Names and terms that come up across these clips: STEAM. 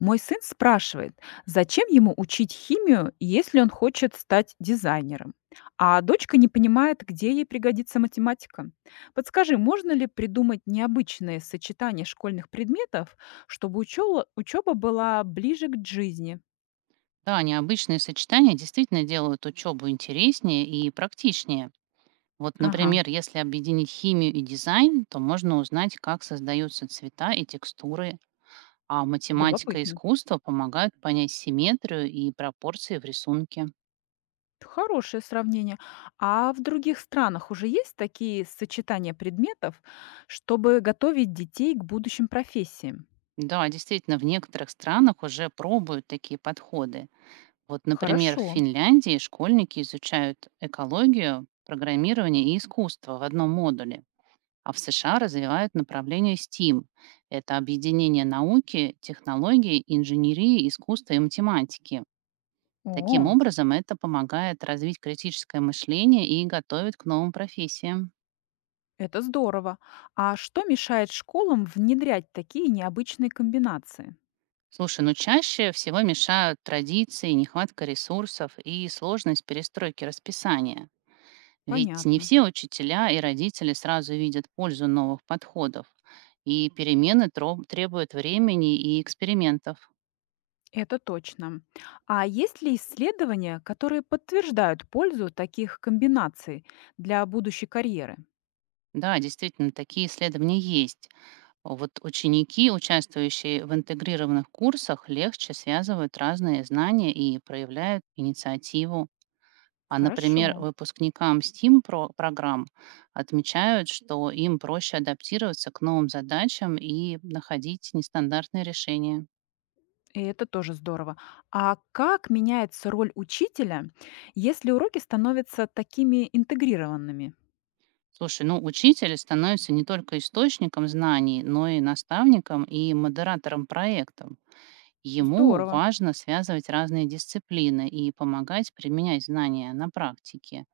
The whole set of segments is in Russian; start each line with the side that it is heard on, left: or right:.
left: Мой сын спрашивает, зачем ему учить химию, если он хочет стать дизайнером? А дочка не понимает, где ей пригодится математика. Подскажи, можно ли придумать необычные сочетания школьных предметов, чтобы учеба была ближе к жизни?
right: Да, необычные сочетания действительно делают учебу интереснее и практичнее. Вот,
left: Ага,
right: например, если объединить химию и дизайн, то можно узнать, как создаются цвета и текстуры, а математика и
left: любопытно.
right: искусство помогают понять симметрию и пропорции в рисунке.
left: Хорошее сравнение. А в других странах уже есть такие сочетания предметов, чтобы готовить детей к будущим профессиям?
right: Да, действительно, в некоторых странах уже пробуют такие подходы. Вот, например, в
left: Хорошо.
right: Финляндии школьники изучают экологию, программирование и искусство в одном модуле. А в США развивают направление STEAM. Это объединение науки, технологий, инженерии, искусства и математики. Таким
left: О,
right: образом, это помогает развить критическое мышление и готовит к новым профессиям.
left: это здорово. А что мешает школам внедрять такие необычные комбинации?
right: Слушай, ну чаще всего мешают традиции, нехватка ресурсов и сложность перестройки расписания. Ведь не
left: Понятно.
right: все учителя и родители сразу видят пользу новых подходов, и перемены требуют времени и экспериментов.
left: Это точно. А есть ли исследования, которые подтверждают пользу таких комбинаций для будущей карьеры?
right: Да, действительно, такие исследования есть. Вот ученики, участвующие в интегрированных курсах, легче связывают разные знания и проявляют инициативу. А,
left: Хорошо.
right: например, выпускникам STEAM программ отмечают, что им проще адаптироваться к новым задачам и находить нестандартные решения.
left: И это тоже здорово. А как меняется роль учителя, если уроки становятся такими интегрированными?
right: Слушай, ну учитель становится не только источником знаний, но и наставником и модератором проектов. Ему
left: Здорово.
right: важно связывать разные дисциплины и помогать применять знания на практике.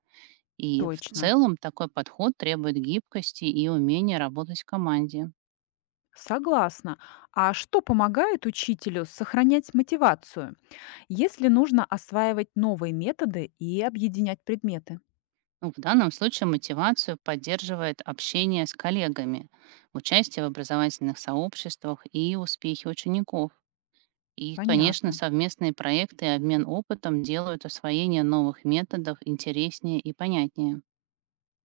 right: И в
left: Точно.
right: целом такой подход требует гибкости и умения работать в команде.
left: Согласна. А что помогает учителю сохранять мотивацию? Если нужно осваивать новые методы и объединять предметы.
right: Ну, в данном случае мотивацию поддерживает общение с коллегами, участие в образовательных сообществах и успехи учеников. И, конечно,
left: Понятно.
right: совместные проекты и обмен опытом делают освоение новых методов интереснее и понятнее.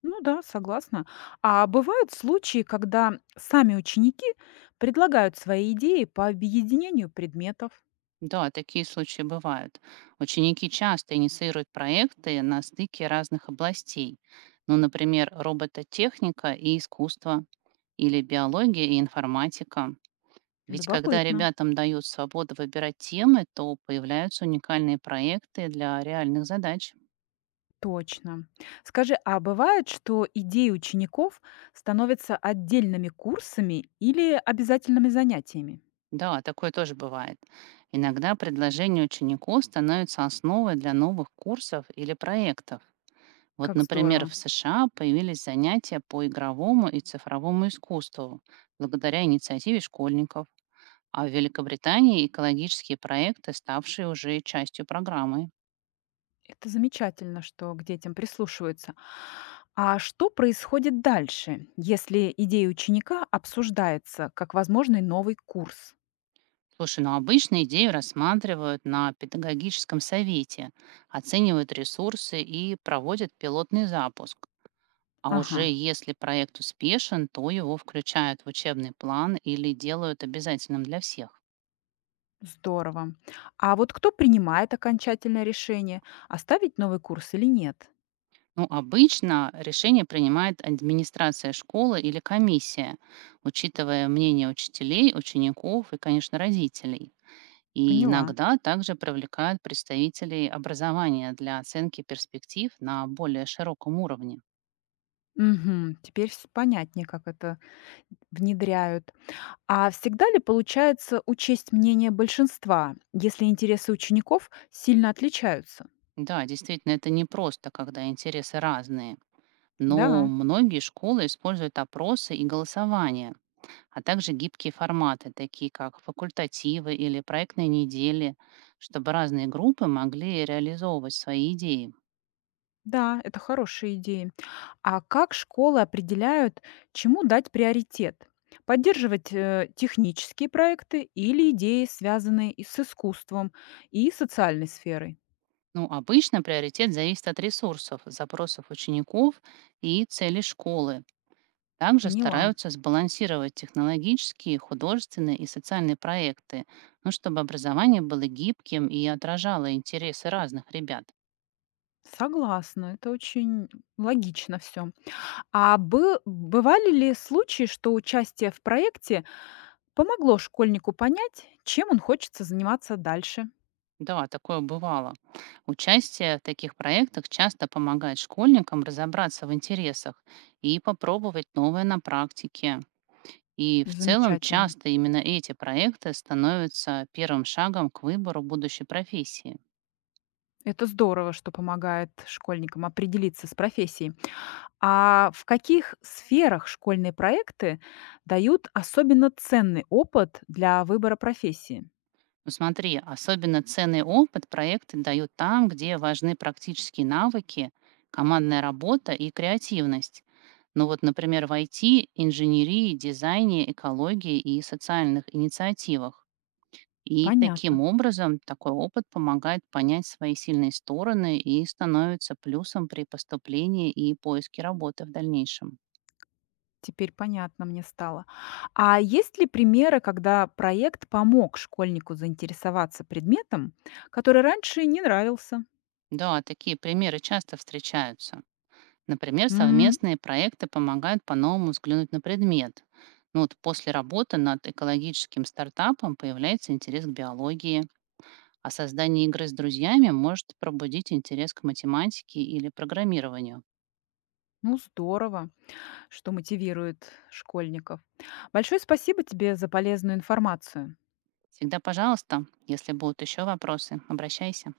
left: Ну да, согласна. А бывают случаи, когда сами ученики предлагают свои идеи по объединению предметов.
right: Да, такие случаи бывают. Ученики часто инициируют проекты на стыке разных областей. Ну, например, робототехника и искусство, или биология и информатика. Ведь когда
left: Любопытно.
right: ребятам дают свободу выбирать темы, то появляются уникальные проекты для реальных задач.
left: Точно. Скажи, а бывает, что идеи учеников становятся отдельными курсами или обязательными занятиями?
right: Да, такое тоже бывает. Иногда предложения учеников становятся основой для новых курсов или проектов. Вот,
left: Как
right: например,
left: здорово.
right: в США появились занятия по игровому и цифровому искусству благодаря инициативе школьников, а в Великобритании экологические проекты, ставшие уже частью программы.
left: Это замечательно, что к детям прислушиваются. А что происходит дальше, если идея ученика обсуждается как возможный новый курс?
right: Слушай, ну обычно идею рассматривают на педагогическом совете, оценивают ресурсы и проводят пилотный запуск. А
left: Ага,
right: уже если проект успешен, то его включают в учебный план или делают обязательным для всех.
left: здорово. А вот кто принимает окончательное решение, оставить новый курс или нет?
right: Ну, обычно решение принимает администрация школы или комиссия, учитывая мнение учителей, учеников и, конечно, родителей. И
left: Поняла.
right: иногда также привлекают представителей образования для оценки перспектив на более широком уровне.
left: Мгм, теперь понятнее, как это внедряют. А всегда ли получается учесть мнение большинства, если интересы учеников сильно отличаются?
right: Да, действительно, это не просто, когда интересы разные. Но
left: Да,
right: многие школы используют опросы и голосование, а также гибкие форматы, такие как факультативы или проектные недели, чтобы разные группы могли реализовывать свои идеи.
left: да, это хорошая идея. А как школы определяют, чему дать приоритет? Поддерживать технические проекты или идеи, связанные и с искусством и социальной сферой?
right: Ну, обычно приоритет зависит от ресурсов, запросов учеников и целей школы. Также
left: Поняла.
right: стараются сбалансировать технологические, художественные и социальные проекты, ну, чтобы образование было гибким и отражало интересы разных ребят.
left: Согласна, это очень логично все. Бывали ли случаи, что участие в проекте помогло школьнику понять, чем он хочется заниматься дальше?
right: Да, такое бывало. Участие в таких проектах часто помогает школьникам разобраться в интересах и попробовать новое на практике. И в целом
left: Замечательно.
right: часто именно эти проекты становятся первым шагом к выбору будущей профессии.
left: Это здорово, что помогает школьникам определиться с профессией. А в каких сферах школьные проекты дают особенно ценный опыт для выбора профессии?
right: Ну, смотри, особенно ценный опыт проекты дают там, где важны практические навыки, командная работа и креативность. Ну вот, например, в IT, инженерии, дизайне, экологии и социальных инициативах. И
left: Понятно.
right: таким образом такой опыт помогает понять свои сильные стороны и становится плюсом при поступлении и поиске работы в дальнейшем.
left: Теперь понятно мне стало. А есть ли примеры, когда проект помог школьнику заинтересоваться предметом, который раньше не нравился?
right: Да, такие примеры часто встречаются. Например,
left: М,
right: совместные проекты помогают по-новому взглянуть на предмет. Ну вот после работы над экологическим стартапом появляется интерес к биологии, а создание игры с друзьями может пробудить интерес к математике или программированию.
left: ну, здорово, что мотивирует школьников. Большое спасибо тебе за полезную информацию.
right: Всегда пожалуйста, если будут еще вопросы, обращайся.